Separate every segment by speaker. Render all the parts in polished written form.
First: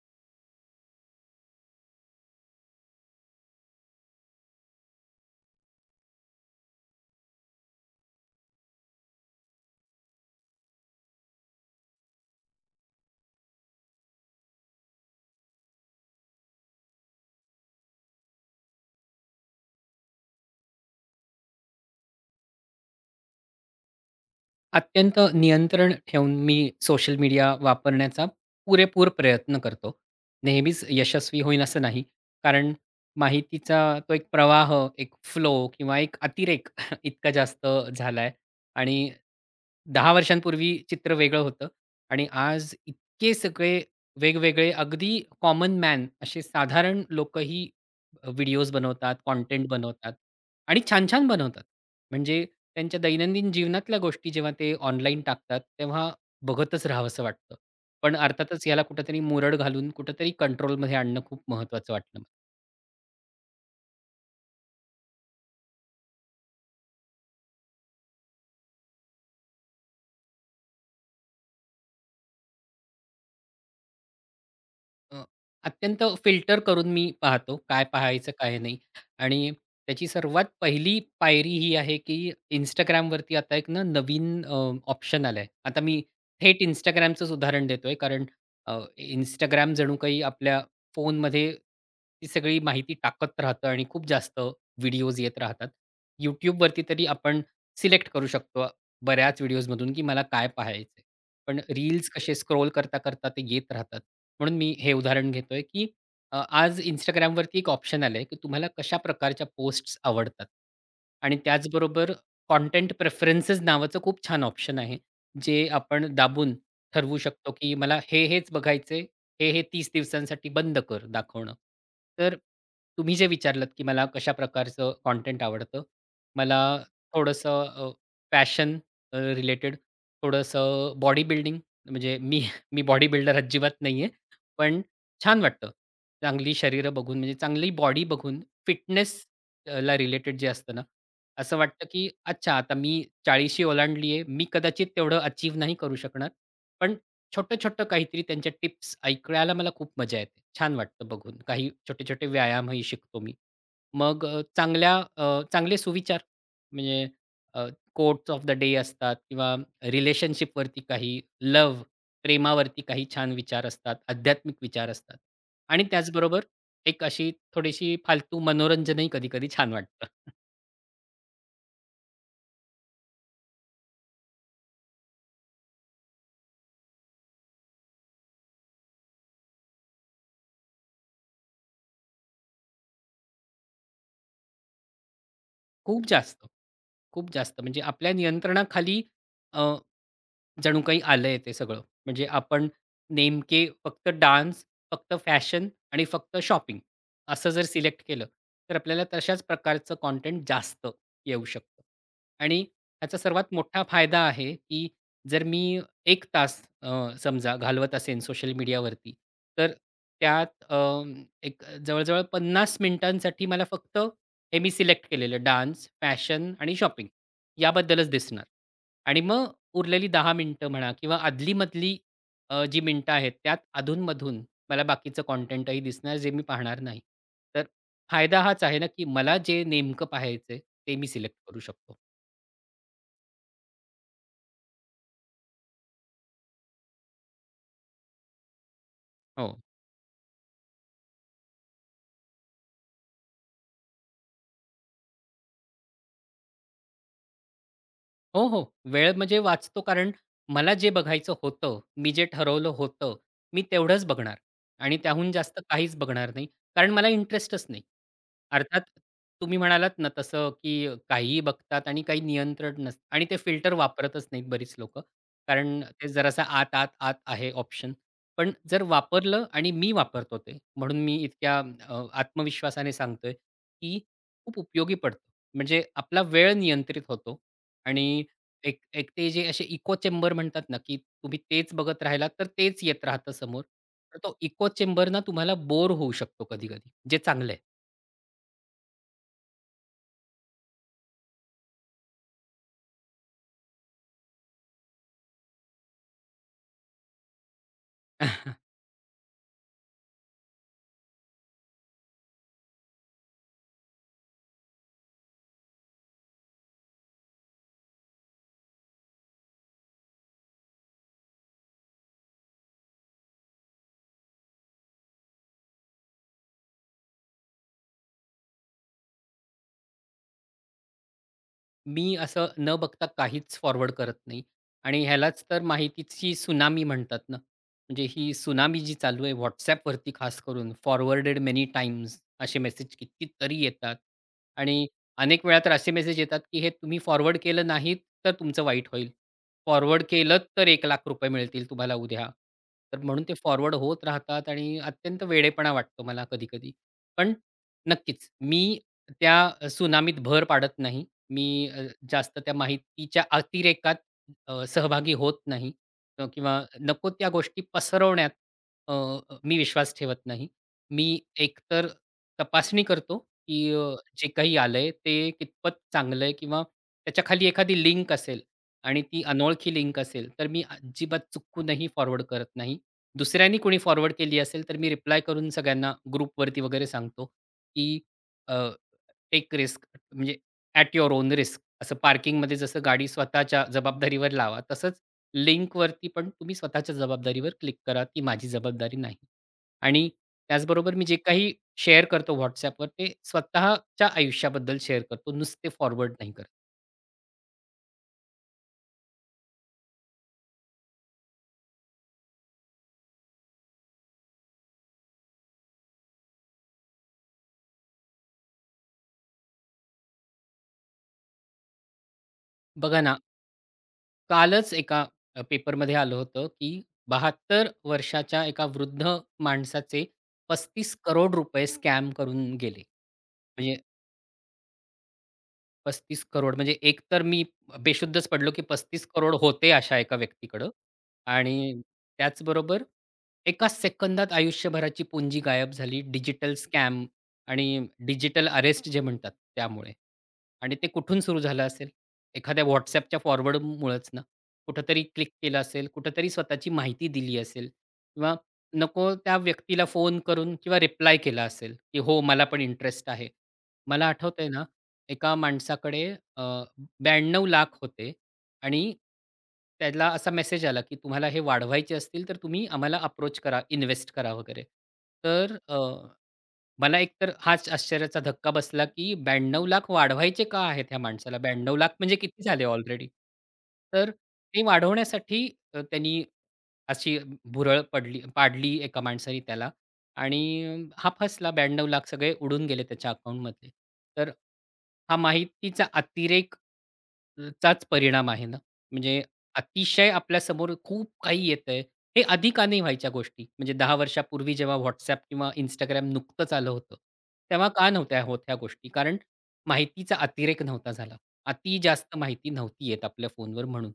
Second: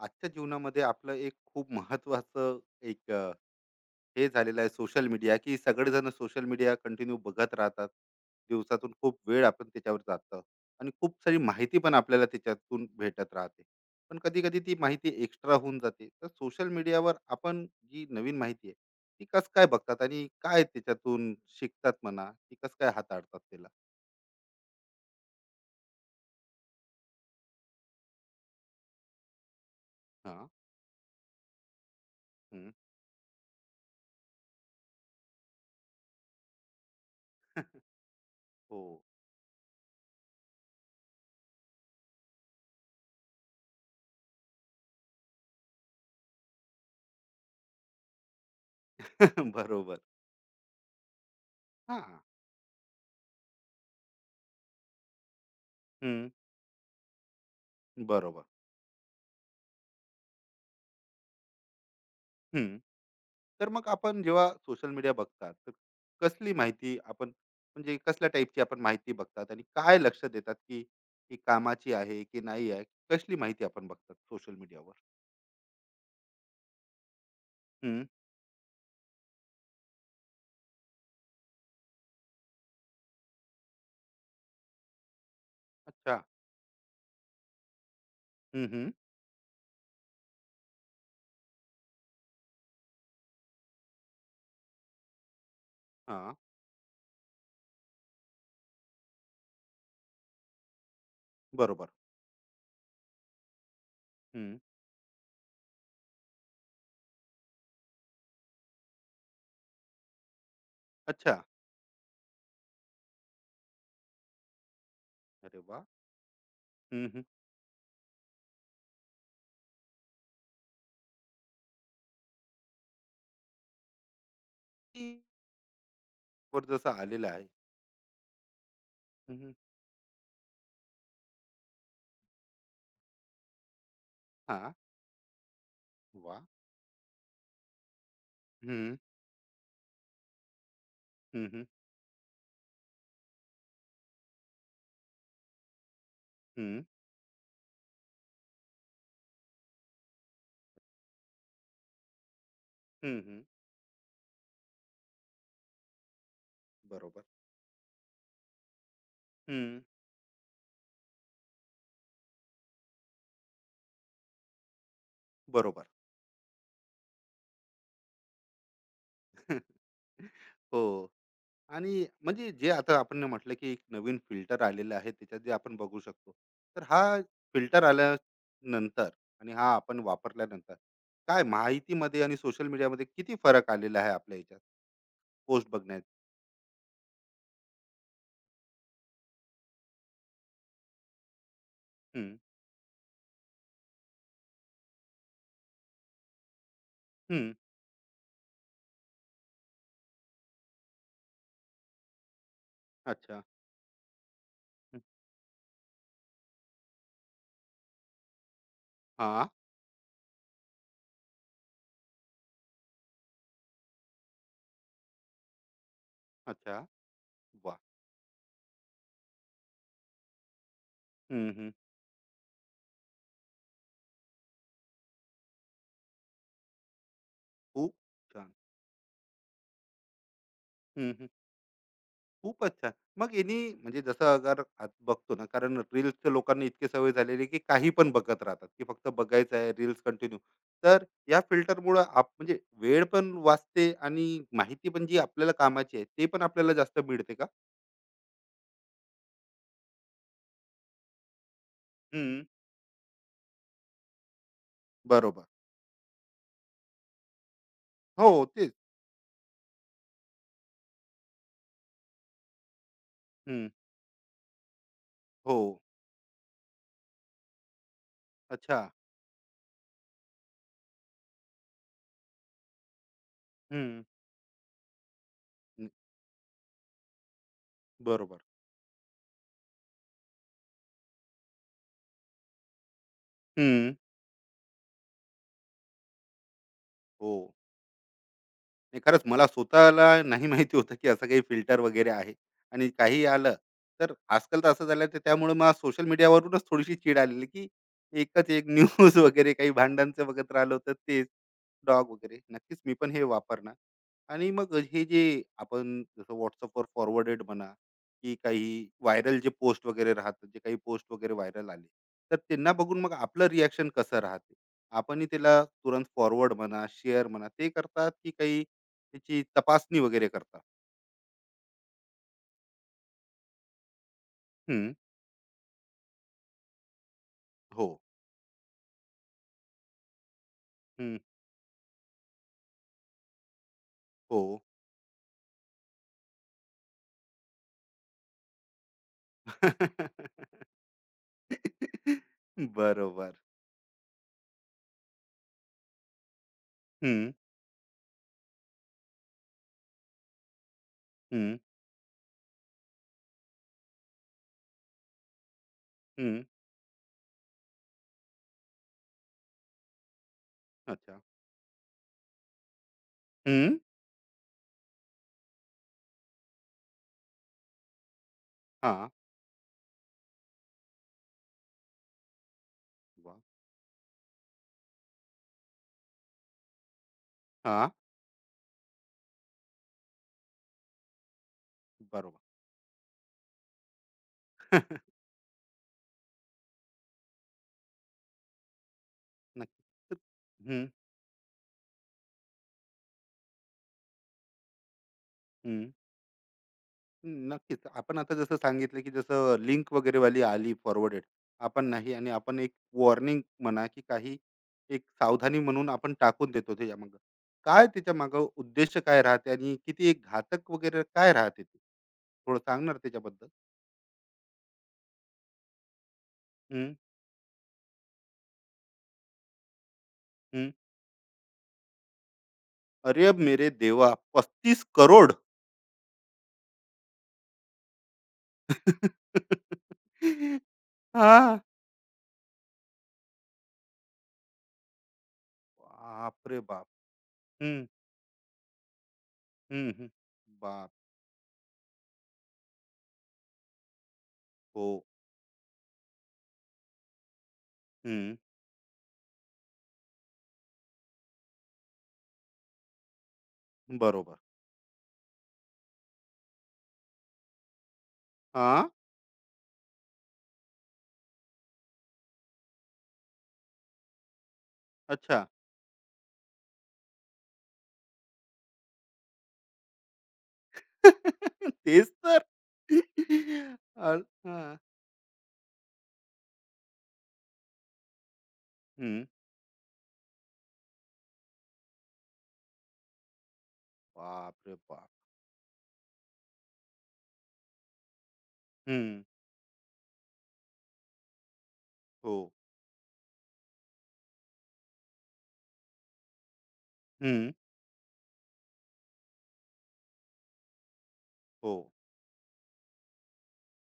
Speaker 1: आजच्या जीवनामध्ये आपलं एक खूप महत्वाचं एक हे झालेलं आहे सोशल मीडिया की सगळेजण सोशल मीडिया कंटिन्यू बघत राहतात. दिवसातून खूप वेळ आपण त्याच्यावर जातं आणि खूप सारी माहिती पण आपल्याला त्याच्यातून भेटत राहते. पण कधी कधी ती माहिती एक्स्ट्रा होऊन जाते. तर सोशल मीडियावर आपण जी नवीन माहिती आहे ती कस काय बघतात आणि काय त्याच्यातून शिकतात म्हणा, ती कस काय हाताळतात त्याला.
Speaker 2: अत्यंत नियंत्रण ठेवून मी सोशल मीडिया वापरण्याचा पुरेपूर प्रयत्न करतो.
Speaker 1: हा.
Speaker 2: नेहमीच यशस्वी होईन असं नाही.
Speaker 1: हम्म.
Speaker 2: कारण माहितीचा तो एक प्रवाह, एक फ्लो किंवा एक अतिरेक इतका जास्त झालाय.
Speaker 1: हो.
Speaker 2: आणि 10 वर्षांपूर्वी चित्र वेगळं होतं, आणि आज इतके सगळे वेगवेगळे अगदी कॉमन मॅन असे साधारण लोकही व्हिडिओज बनवतात, कंटेंट
Speaker 1: बरोबर.
Speaker 2: बनवतात आणि छान-छान बनवतात.
Speaker 1: हा.
Speaker 2: म्हणजे त्यांच्या दैनंदिन जीवनातल्या गोष्टी जेव्हा ते ऑनलाईन टाकतात, तेव्हा
Speaker 1: हम्म.
Speaker 2: बघतच राहावंसं वाटतं. पण
Speaker 1: बरोबर.
Speaker 2: अर्थातच याला कुठेतरी मुरड घालून कुठेतरी कंट्रोलमध्ये आणणं खूप महत्त्वाचं वाटलं.
Speaker 1: तर मग आपण जेव्हा सोशल मीडिया बघतात तर कसली माहिती आपण, म्हणजे कसल्या टाईपची आपण माहिती बघतात आणि काय लक्ष देतात की ही कामाची आहे की नाही आहे. कसली माहिती आपण बघतात सोशल मीडियावर.
Speaker 2: अ, अत्यंत फिल्टर करून मी पाहतो, काय
Speaker 1: हम्म.
Speaker 2: पाहायचं, काय नाही. आणि त्याची सर्वात पहिली पायरी ही आहे, की Instagramवरती आता एक ना नवीन ऑप्शन आलाय. आता मी
Speaker 1: अच्छा.
Speaker 2: थेट Instagramचंच उदाहरण देतोय, कारण
Speaker 1: हम्म हम्म
Speaker 2: इंस्टाग्राम जणू काही आपल्या फोनमध्ये ती सगळी माहिती टाकत राहतं आणि खूप जास्त व्हिडिओज येत राहतात.
Speaker 1: हा.
Speaker 2: YouTubeवरती तरी आपण सिलेक्ट करू शकतो बऱ्याच व्हिडिओजमधून, की मला काय पाहायचंय. पण
Speaker 1: बरोबर.
Speaker 2: रील्स कसे स्क्रोल करता, करता ते येत राहतात. म्हणून
Speaker 1: हम्म.
Speaker 2: मी हे उदाहरण घेतोय, की आज Instagramवरती एक ऑप्शन आलंय, की तुम्हाला कशा प्रकारच्या पोस्ट्स आवडतात,
Speaker 1: अच्छा.
Speaker 2: आणि त्याचबरोबर कंटेंट प्रेफरन्सेस नावाचं खूप छान ऑप्शन आहे.
Speaker 1: अरे
Speaker 2: जे
Speaker 1: वा.
Speaker 2: आपण दाबून
Speaker 1: हम्म
Speaker 2: ठरवू
Speaker 1: हम्म
Speaker 2: शकतो, की मला हेच बघायचंय. हे 30 दिवसांसाठी बंद कर दाखवणं. तर तुम्ही जे विचारलत, की मला कशा प्रकारचं
Speaker 1: ती
Speaker 2: कंटेंट आवडतं. मला
Speaker 1: वर जसं आलेलं आहे.
Speaker 2: थोडंसं फॅशन,
Speaker 1: हम्म हम्म,
Speaker 2: थोडंसं बॉडी बिल्डिंग, म्हणजे मी मी बॉडी बिल्डर अजिबात नाहीये.
Speaker 1: हा.
Speaker 2: पण छान वाटतं.
Speaker 1: वा.
Speaker 2: चांगली शरीरं बघून, म्हणजे चांगली बॉडी बघून,
Speaker 1: हम्म
Speaker 2: फिटनेस ला रिलेटेड जे असतं ना,
Speaker 1: हम्म
Speaker 2: असं
Speaker 1: हम्म
Speaker 2: वाटतं की अच्छा, आता मी 40शी ओलांडली आहे. मी कदाचित तेवढं अचीव्ह नाही करू शकणार.
Speaker 1: हम्म
Speaker 2: पण छोटं-छोटं काहीतरी त्यांच्या टिप्स ऐकायला मला खूप मजा येते. छान वाटतं बघून. काही छोटे-छोटे व्यायामही
Speaker 1: हम्म
Speaker 2: शिकतो मी.
Speaker 1: हम्म,
Speaker 2: मग चांगले सुविचार, म्हणजे
Speaker 1: बरोबर.
Speaker 2: कोट्स ऑफ द डे असतात, किंवा
Speaker 1: हम्म.
Speaker 2: रिलेशनशिपवरती काही, लव्ह, प्रेमावरती काही छान विचार असतात, आध्यात्मिक विचार असतात,
Speaker 1: बरोबर.
Speaker 2: आणि त्याचबरोबर एक अशी थोडीशी फालतू मनोरंजनही कधी-कधी छान वाटतं.
Speaker 1: हो. आणि म्हणजे जे आता आपण म्हटलं की एक नवीन फिल्टर आलेलं आहे त्याच्यात जे आपण बघू शकतो. तर हा फिल्टर आल्यानंतर आणि हा आपण वापरल्यानंतर काय माहितीमध्ये आणि सोशल मीडियामध्ये किती फरक आलेला आहे आपल्या ह्याच्यात? पोस्ट बघण्यात.
Speaker 2: खूप जास्त, खूप जास्त म्हणजे आपल्या नियंत्रणाखाली जणू काही आलंय ते सगळं. म्हणजे
Speaker 1: हं,
Speaker 2: आपण नेमके फक्त डान्स, फक्त फॅशन आणि फक्त शॉपिंग असं
Speaker 1: हं.
Speaker 2: जर सिलेक्ट केलं, तर आपल्याला तशाच प्रकारचं कंटेंट जास्त येऊ शकतं. आणि ह्याचा
Speaker 1: अच्छा.
Speaker 2: सर्वात मोठा फायदा आहे, की
Speaker 1: हं.
Speaker 2: जर मी एक तास समजा घालवत असेन सोशल मीडियावरती,
Speaker 1: हां.
Speaker 2: तर त्यात एक जवळ-जवळ 50 मिनिटांसाठी मला फक्त हे मी सिलेक्ट केलेलं डान्स, फॅशन आणि
Speaker 1: अच्छा.
Speaker 2: शॉपिंग
Speaker 1: वाह!
Speaker 2: याबद्दलच दिसणार. आणि मग उरलेली 10 मिनिटं म्हणा, किंवा
Speaker 1: हं.
Speaker 2: आदली-मधली जी मिनिटं आहेत त्यात अधून-मधून मला बाकीचं कॉन्टेंटही दिसणार जे मी पाहणार नाही. तर
Speaker 1: खूप
Speaker 2: फायदा
Speaker 1: छान.
Speaker 2: हाच आहे ना, की मला जे नेमकं पाहायचंय ते मी
Speaker 1: हं,
Speaker 2: सिलेक्ट करू शकतो.
Speaker 1: खूपच छान. मग यांनी, म्हणजे जसं अगर आज बघतो ना कारण रील्सच्या लोकांना इतकी सवय झालेली आहे की काही पण बघत राहतात, की फक्त बघायचं
Speaker 2: हो.
Speaker 1: आहे रील्स कंटिन्यू. तर या फिल्टरमुळं आप, म्हणजे वेळ पण वाचते आणि माहिती पण जी आपल्याला कामाची आहे ते पण आपल्याला जास्त मिळते का?
Speaker 2: हो, हो. वेळ म्हणजे वाचतो, कारण मला जे बघायचं होतं, मी जे
Speaker 1: हम्म,
Speaker 2: ठरवलं होतं, मी तेवढंच बघणार, आणि त्याहून
Speaker 1: बरोबर.
Speaker 2: जास्त काहीच बघणार नाही. कारण मला इंटरेस्टच नाही.
Speaker 1: हो. तेच.
Speaker 2: अर्थात तुम्ही म्हणालात ना तसं, की काहीही बघतात आणि काही नियंत्रण नसतं आणि ते
Speaker 1: हम्म,
Speaker 2: फिल्टर वापरतच नाहीत बरीच लोकं.
Speaker 1: हो.
Speaker 2: कारण ते जरासा आत, आत, आत आहे ऑप्शन. पण
Speaker 1: अच्छा.
Speaker 2: जर वापरलं, आणि मी वापरतो ते, म्हणून मी इतक्या आत्मविश्वासाने सांगतोय, की
Speaker 1: हम्म.
Speaker 2: खूप उपयोगी पडतं. म्हणजे
Speaker 1: न-
Speaker 2: आपला वेळ नियंत्रित होतो, आणि
Speaker 1: बरोबर.
Speaker 2: एक एक ते जे असे इको चेंबर म्हणतात ना, की तुम्ही तेच बघत राहिलात, तर तेच येत राहतं समोर.
Speaker 1: हम्म.
Speaker 2: तर तो इको चेंबर ना तुम्हाला बोर होऊ शकतो कधी-कधी, जे
Speaker 1: हो.
Speaker 2: चांगलं आहे.
Speaker 1: नाही, खरंच मला स्वतःला नाही माहिती होतं की असं काही फिल्टर वगैरे आहे. आणि काही आलं तर आजकाल तर असं झालं, तर त्यामुळे मला सोशल मीडियावरूनच थोडीशी चीड आलेली, की एकच एक न्यूज वगैरे काही भांडणचं बघत राहिलं होतं तेच. डॉग वगैरे नक्कीच मी पण हे वापरणार. आणि मग हे जे आपण जसं व्हॉट्सअपवर फॉरवर्डेड म्हणा, की काही व्हायरल जे पोस्ट वगैरे राहतात, जे काही पोस्ट वगैरे व्हायरल आले, तर त्यांना बघून मग आपलं रिॲक्शन कसं राहते? आपणही त्याला तुरंत फॉरवर्ड म्हणा, शेअर म्हणा, ते करतात की काही त्याची तपासणी वगैरे करतात.
Speaker 2: मी असं न बघता काहीच फॉरवर्ड करत नाही,
Speaker 1: हं.
Speaker 2: आणि ह्यालाच तर माहितीची सुनामी म्हणतात ना.
Speaker 1: हो.
Speaker 2: म्हणजे ही सुनामी जी चालू आहे WhatsAppवरती, खास करून
Speaker 1: हं.
Speaker 2: फॉरवर्डेड मेनी टाइम्स असे मेसेज कितीतरी येतात.
Speaker 1: हो.
Speaker 2: आणि अनेक वेळा तर असे मेसेज येतात, की हे तुम्ही फॉरवर्ड केलं नाहीत तर तुमचं वाईट होईल. फॉरवर्ड केलंत तर ₹1,00,000 मिळतील तुम्हाला उद्या. तर म्हणून
Speaker 1: बरोबर.
Speaker 2: ते फॉरवर्ड होत राहतात, आणि अत्यंत वेडेपणा वाटतो मला कधी-कधी.
Speaker 1: हं,
Speaker 2: पण नक्कीच मी त्या सुनामीत भर पाडत नाही.
Speaker 1: हं,
Speaker 2: मी जास्त त्या माहितीच्या अतिरेकात सहभागी होत नाही,
Speaker 1: हं.
Speaker 2: किंवा नको त्या गोष्टी पसरवण्यात अ, अ, मी विश्वास ठेवत नाही. मी
Speaker 1: अच्छा.
Speaker 2: एकतर तपासणी करतो, की
Speaker 1: हं.
Speaker 2: जे काही आलंय ते कितपत चांगलं आहे, किंवा त्याच्याखाली एखादी लिंक असेल आणि
Speaker 1: हां.
Speaker 2: ती अनोळखी लिंक असेल, तर मी अजिबात चुकूनही फॉरवर्ड करत नाही.
Speaker 1: वाह!
Speaker 2: दुसऱ्यांनी कोणी फॉरवर्ड केली असेल, तर मी रिप्लाय करून सगळ्यांना ग्रुपवरती वगैरे सांगतो,
Speaker 1: हां.
Speaker 2: की टेक रिस्क, म्हणजे ॲट युअर ओन रिस्क, असं
Speaker 1: बरोबर.
Speaker 2: पार्किंगमध्ये जसं गाडी स्वतःच्या जबाबदारीवर लावा, तसंच लिंकवरती पण तुम्ही स्वतःच्या जबाबदारीवर क्लिक करा, ती माझी जबाबदारी नाही. आणि
Speaker 1: नक्कीच. हं,
Speaker 2: त्याचबरोबर मी जे काही शेअर करतो WhatsAppवर, ते स्वतःच्या आयुष्याबद्दल शेअर करतो, नुसते
Speaker 1: हं.
Speaker 2: फॉरवर्ड नाही करत.
Speaker 1: नक्कीच. आपण आता जसं सांगितलं, की जसं लिंक वगैरे वाली आली फॉरवर्डेड, आपण नाही, आणि आपण एक वॉर्निंग म्हणा, की काही एक सावधानी म्हणून आपण टाकून देतो त्याच्यामागे. काय त्याच्यामागे उद्देश काय राहते आणि किती एक घातक वगैरे काय राहते? ते? थोडं सांग ना रे
Speaker 2: बघा ना,
Speaker 1: त्याच्याबद्दल?
Speaker 2: कालच एका पेपरमध्ये आलं होतं, की
Speaker 1: हं,
Speaker 2: 72 वर्षाच्या एका वृद्ध माणसाचे
Speaker 1: हं.
Speaker 2: 35 करोड रुपये स्कॅम करून गेले.
Speaker 1: अरे मेरे
Speaker 2: म्हणजे
Speaker 1: देवा! 35 करोड.
Speaker 2: 35 करोड, म्हणजे एक तर मी बेशुद्धच पडलो, की 35 करोड होते अशा एका व्यक्तीकडं. आणि
Speaker 1: हां.
Speaker 2: त्याचबरोबर एका सेकंदात आयुष्यभराची पुंजी गायब झाली डिजिटल
Speaker 1: बापरे बाप!
Speaker 2: स्कॅम आणि
Speaker 1: हं,
Speaker 2: डिजिटल अरेस्ट जे म्हणतात
Speaker 1: हं,
Speaker 2: त्यामुळे.
Speaker 1: हं.
Speaker 2: आणि ते
Speaker 1: बाप.
Speaker 2: कुठून सुरू झालं असेल? एखाद्या WhatsAppच्या फॉरवर्डमुळेच ना.
Speaker 1: हो.
Speaker 2: कुठेतरी क्लिक केलं असेल, कुठेतरी स्वतःची माहिती दिली असेल,
Speaker 1: हं.
Speaker 2: किंवा नको त्या व्यक्तीला फोन करून किंवा रिप्लाय केला असेल, की "हो, मला पण इंटरेस्ट आहे." मला
Speaker 1: बरोबर.
Speaker 2: आठवतंय एका माणसाकडे अ, 92,00,000 होते, आणि
Speaker 1: हां.
Speaker 2: त्याला असा मेसेज आला, की तुम्हाला हे वाढवायचे असतील, तर तुम्ही आम्हाला अप्रोच करा, इन्वेस्ट करा वगैरे.
Speaker 1: अच्छा.
Speaker 2: तर मला एकतर हाच आश्चर्याचा धक्का बसला, की 92,00,000 वाढवायचे का आहेत ह्या माणसाला? 92 लाख
Speaker 1: तेच
Speaker 2: म्हणजे किती
Speaker 1: तर.
Speaker 2: झाले ऑलरेडी? तर
Speaker 1: अ,
Speaker 2: ते
Speaker 1: हां.
Speaker 2: वाढवण्यासाठी त्यांनी अशी भुरळ पाडली एका
Speaker 1: हं.
Speaker 2: माणसाने त्याला, आणि हा फसला. 92 लाख सगळे उडून गेले त्याच्या अकाउंटमधले. तर
Speaker 1: बापरे बाप!
Speaker 2: हा माहितीचा अतिरेक चाच परिणाम आहे ना.
Speaker 1: हं.
Speaker 2: म्हणजे अतिशय आपल्यासमोर खूप काही येतंय. हे
Speaker 1: हो.
Speaker 2: आधी का नाही व्हायच्या गोष्टी? म्हणजे 10 वर्षापूर्वी जेव्हा WhatsApp किंवा इंस्टाग्राम नुकतंच आलं होतं,
Speaker 1: हं.
Speaker 2: तेव्हा का नव्हत्या होत ह्या गोष्टी? कारण माहितीचा अतिरेक नव्हता झाला.
Speaker 1: हो.
Speaker 2: अति जास्त माहिती नव्हती येत आपल्या फोनवर म्हणून.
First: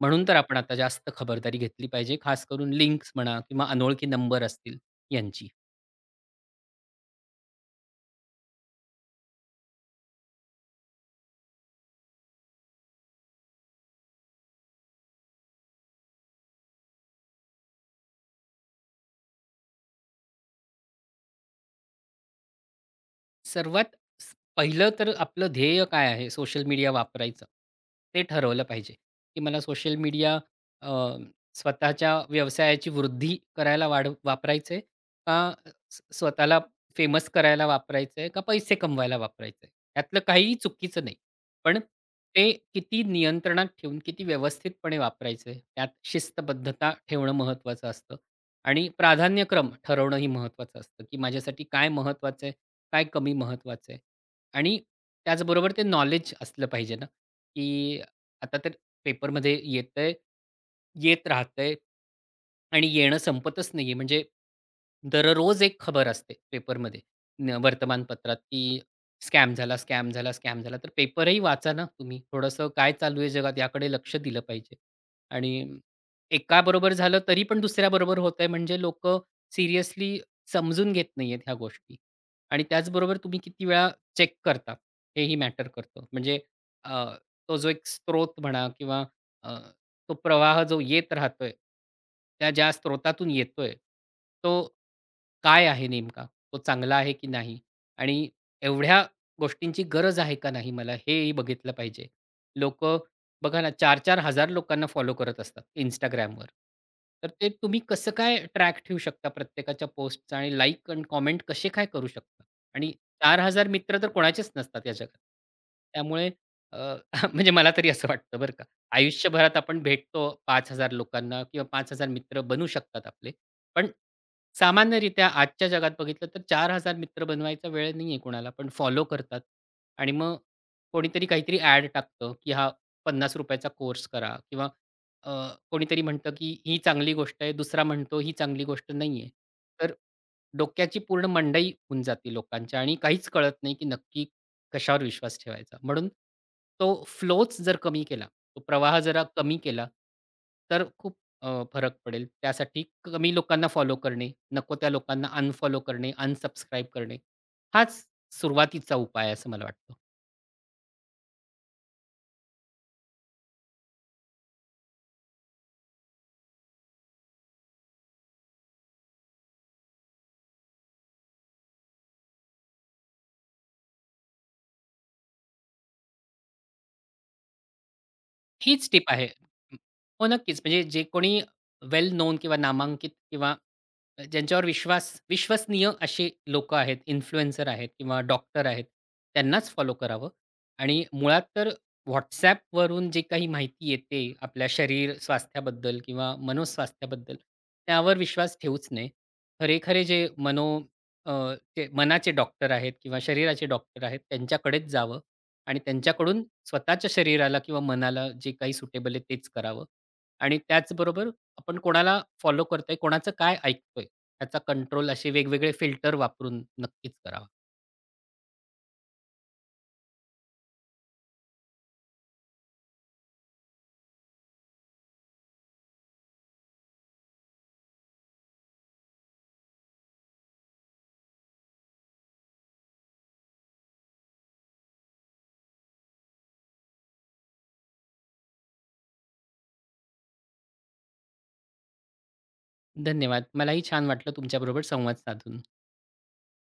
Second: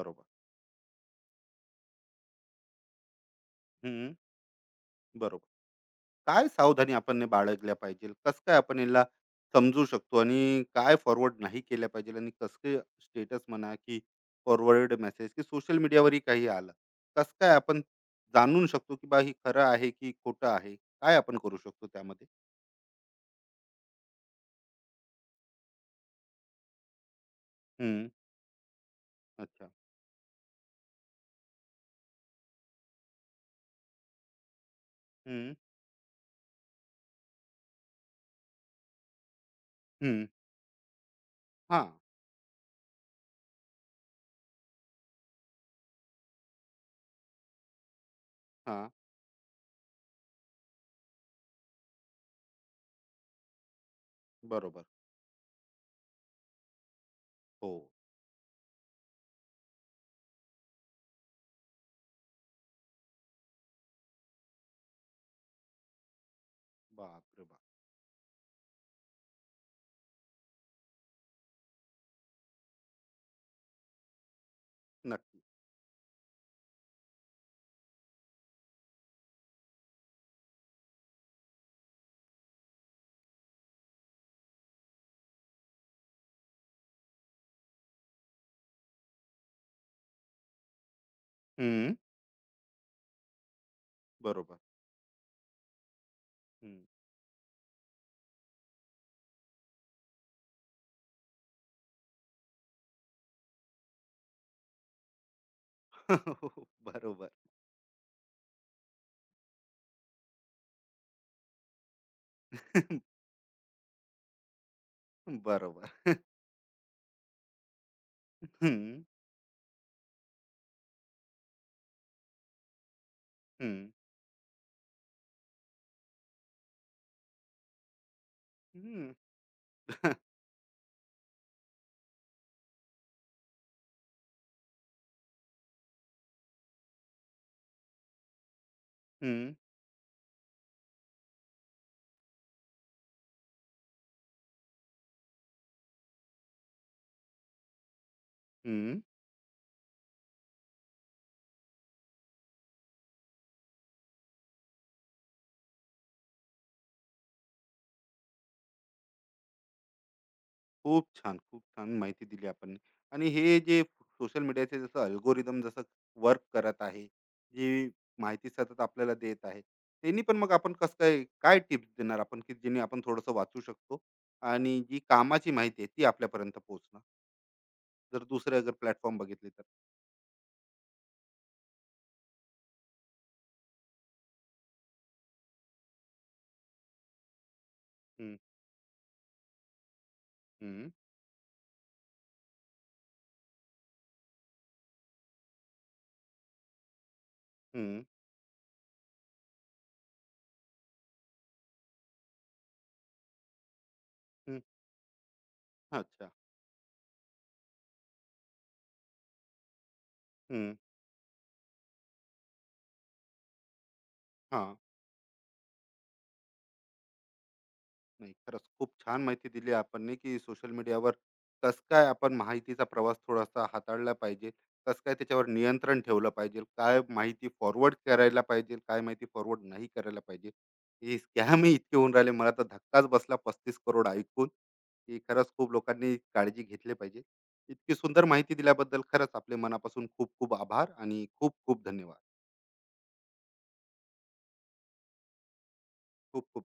Speaker 2: म्हणून तर आपण आता जास्त खबरदारी घेतली पाहिजे, खास करून लिंक्स म्हणा किंवा अनोळखी
Speaker 1: हं.
Speaker 2: नंबर असतील
Speaker 1: बरोबर.
Speaker 2: यांची.
Speaker 1: काय सावधानी आपण बाळगल्या पाहिजे? कसं काय आपण याला समजू शकतो आणि काय फॉरवर्ड नाही केल्या पाहिजे, आणि कसं काय स्टेटस म्हणा, की फॉरवर्ड मेसेज की सोशल मीडियावरही काही आलं, कसं काय आपण जाणून शकतो की बा ही खरं आहे की खोटं आहे? काय आपण करू शकतो त्यामध्ये?
Speaker 2: सर्वात स पहिलं तर आपलं ध्येय काय आहे सोशल मीडिया वापरायचं,
Speaker 1: हम्म.
Speaker 2: ते ठरवलं पाहिजे, की मला
Speaker 1: अच्छा.
Speaker 2: सोशल मीडिया अ, स्वतःच्या व्यवसायाची वृद्धी करायला वापरायचं आहे, का
Speaker 1: हम्म
Speaker 2: स्वतःला फेमस करायला वापरायचं आहे, का पैसे कमवायला वापरायचं आहे? यातलं
Speaker 1: हम्म
Speaker 2: काहीही चुकीचं नाही.
Speaker 1: हा.
Speaker 2: पण ते किती नियंत्रणात ठेवून किती व्यवस्थितपणे वापरायचं आहे, त्यात शिस्तबद्धता ठेवणं महत्त्वाचं असतं,
Speaker 1: हा.
Speaker 2: आणि प्राधान्यक्रम ठरवणंही महत्त्वाचं असतं, की माझ्यासाठी काय महत्त्वाचं आहे, काय कमी महत्त्वाचं आहे? आणि
Speaker 1: बरोबर.
Speaker 2: त्याचबरोबर ते नॉलेज असलं पाहिजे ना,
Speaker 1: हो.
Speaker 2: की आता तर पेपरमध्ये येतंय, येत राहतंय, आणि येणं संपतच नाहीये. म्हणजे दररोज एक खबर असते पेपरमध्ये,
Speaker 1: बाप रे बाप.
Speaker 2: वर्तमानपत्रात, की स्कॅम झाला, स्कॅम झाला, स्कॅम झाला. तर पेपरही वाचा ना तुम्ही. थोडंसं काय चालू आहे जगात याकडे लक्ष दिलं पाहिजे.
Speaker 1: नक्की.
Speaker 2: आणि एकाबरोबर झालं तरी पण दुसऱ्याबरोबर होतंय, म्हणजे लोकं सीरियसली समजून घेत नाहीयेत ह्या गोष्टी. आणि त्याचबरोबर तुम्ही किती वेळा चेक करता हेही मॅटर करतं. म्हणजे अ, तो जो एक स्रोत म्हणा, किंवा अ, तो प्रवाह जो येत राहतोय,
Speaker 1: हम्म.
Speaker 2: त्या ज्या स्रोतातून येतोय,
Speaker 1: बरोबर.
Speaker 2: तो काय आहे नेमका? तो
Speaker 1: हम्म.
Speaker 2: चांगला आहे की नाही? आणि एवढ्या गोष्टींची गरज आहे का नाही मला? हेही बघितलं पाहिजे. लोक बघा ना 4 हजार लोकांना फॉलो करत असतात Instagramवर. तर
Speaker 1: बरोबर.
Speaker 2: ते तुम्ही कसं काय ट्रॅक ठेवू शकता प्रत्येकाच्या पोस्टचा, आणि लाइक आणि कमेंट कसे काय करू शकता? आणि 4,000 मित्र तर कोणाचेच नसतात या जगात.
Speaker 1: बरोबर.
Speaker 2: त्यामुळे अ, म्हणजे मला तरी असं वाटतं बरं का.
Speaker 1: हम्म
Speaker 2: आयुष्यभरात आपण भेटतो 5,000 लोकांना, किंवा 5,000 मित्र बनू शकतात आपले. पण
Speaker 1: हम्म
Speaker 2: सामान्यरित्या आजच्या जगात बघितलं तर 4,000 मित्र बनवायचा वेळ नाहीये कोणाला. पण फॉलो
Speaker 1: हम्म
Speaker 2: करतात. आणि मग कोणीतरी काहीतरी ॲड टाकतं, की हा ₹50 चा कोर्स करा, किंवा अ, कोणीतरी म्हणतं, की ही चांगली गोष्ट आहे. दुसरा म्हणतो ही चांगली गोष्ट नाहीये.
Speaker 1: हम्म.
Speaker 2: तर डोक्याची पूर्ण मंडई होऊन जाते लोकांच्या, आणि काहीच कळत नाही, की नक्की कशावर विश्वास ठेवायचा. म्हणून तो फ्लोच जर कमी केला, तो प्रवाह
Speaker 1: हं.
Speaker 2: जरा कमी केला, तर खूप फरक पडेल. त्यासाठी कमी लोकांना फॉलो करणे, नको त्या लोकांना अनफॉलो करणे, अनसबस्क्राईब करणे, हाच सुरुवातीचा उपाय आहे असं मला वाटतं.
Speaker 1: खूप छान, खूप छान माहिती दिली आपण. आणि हे जे सोशल मीडियाचे जसं अल्गोरिदम जसं वर्क करत आहे, जी माहिती सतत आपल्याला देत आहे, त्यांनी पण मग आपण कसं काय, काय टिप्स देणार आपण, की जेणे आपण थोडंसं वाचू शकतो आणि जी कामाची माहिती आहे ती आपल्यापर्यंत पोहोचणार? जर दुसरे अगर
Speaker 2: हीच टिप
Speaker 1: प्लॅटफॉर्म
Speaker 2: आहे.
Speaker 1: बघितले तर?
Speaker 2: हो, नक्कीच. म्हणजे जे कोणी वेल नोन किंवा नामांकित, किंवा ज्यांच्यावर विश्वसनीय अशी लोकं आहेत, इन्फ्लुएन्सर आहेत किंवा
Speaker 1: हं,
Speaker 2: डॉक्टर आहेत, त्यांनाच फॉलो करावं.
Speaker 1: हं,
Speaker 2: आणि मुळात तर WhatsAppवरून जी काही माहिती येते आपल्या शरीर स्वास्थ्याबद्दल किंवा मनोस्वास्थ्याबद्दल,
Speaker 1: हं,
Speaker 2: त्यावर विश्वास ठेवूच नये. खरे जे अ, ते मनाचे डॉक्टर आहेत किंवा शरीराचे डॉक्टर आहेत,
Speaker 1: हं.
Speaker 2: त्यांच्याकडेच जावं. आणि
Speaker 1: अच्छा.
Speaker 2: त्यांच्याकडून स्वतःच्या शरीराला किंवा मनाला जे काही सुटेबल आहे तेच करावं. आणि
Speaker 1: हं.
Speaker 2: त्याचबरोबर आपण कोणाला फॉलो करतोय, कोणाचं काय ऐकतोय, त्याचा
Speaker 1: हां.
Speaker 2: कंट्रोल असे वेगवेगळे फिल्टर वापरून नक्कीच करावा.
Speaker 1: नाही, खरंच खूप छान माहिती दिली आपण की सोशल मीडियावर कस काय आपण माहितीचा प्रवास थोडासा हाताळला पाहिजे, कस काय त्याच्यावर नियंत्रण ठेवलं पाहिजे, काय माहिती फॉरवर्ड करायला पाहिजे, काय माहिती फॉरवर्ड नाही करायला पाहिजे. हे स्कॅमही इतके होऊन राहिले, मला तर धक्काच बसला पस्तीस करोड ऐकून, की खरंच खूप लोकांनी काळजी घेतली पाहिजे. इतकी सुंदर माहिती दिल्याबद्दल खरंच आपले मनापासून खूप खूप आभार आणि खूप खूप धन्यवाद.
Speaker 2: धन्यवाद. मलाही छान वाटलं तुमच्याबरोबर संवाद साधून.
Speaker 1: खूप खूप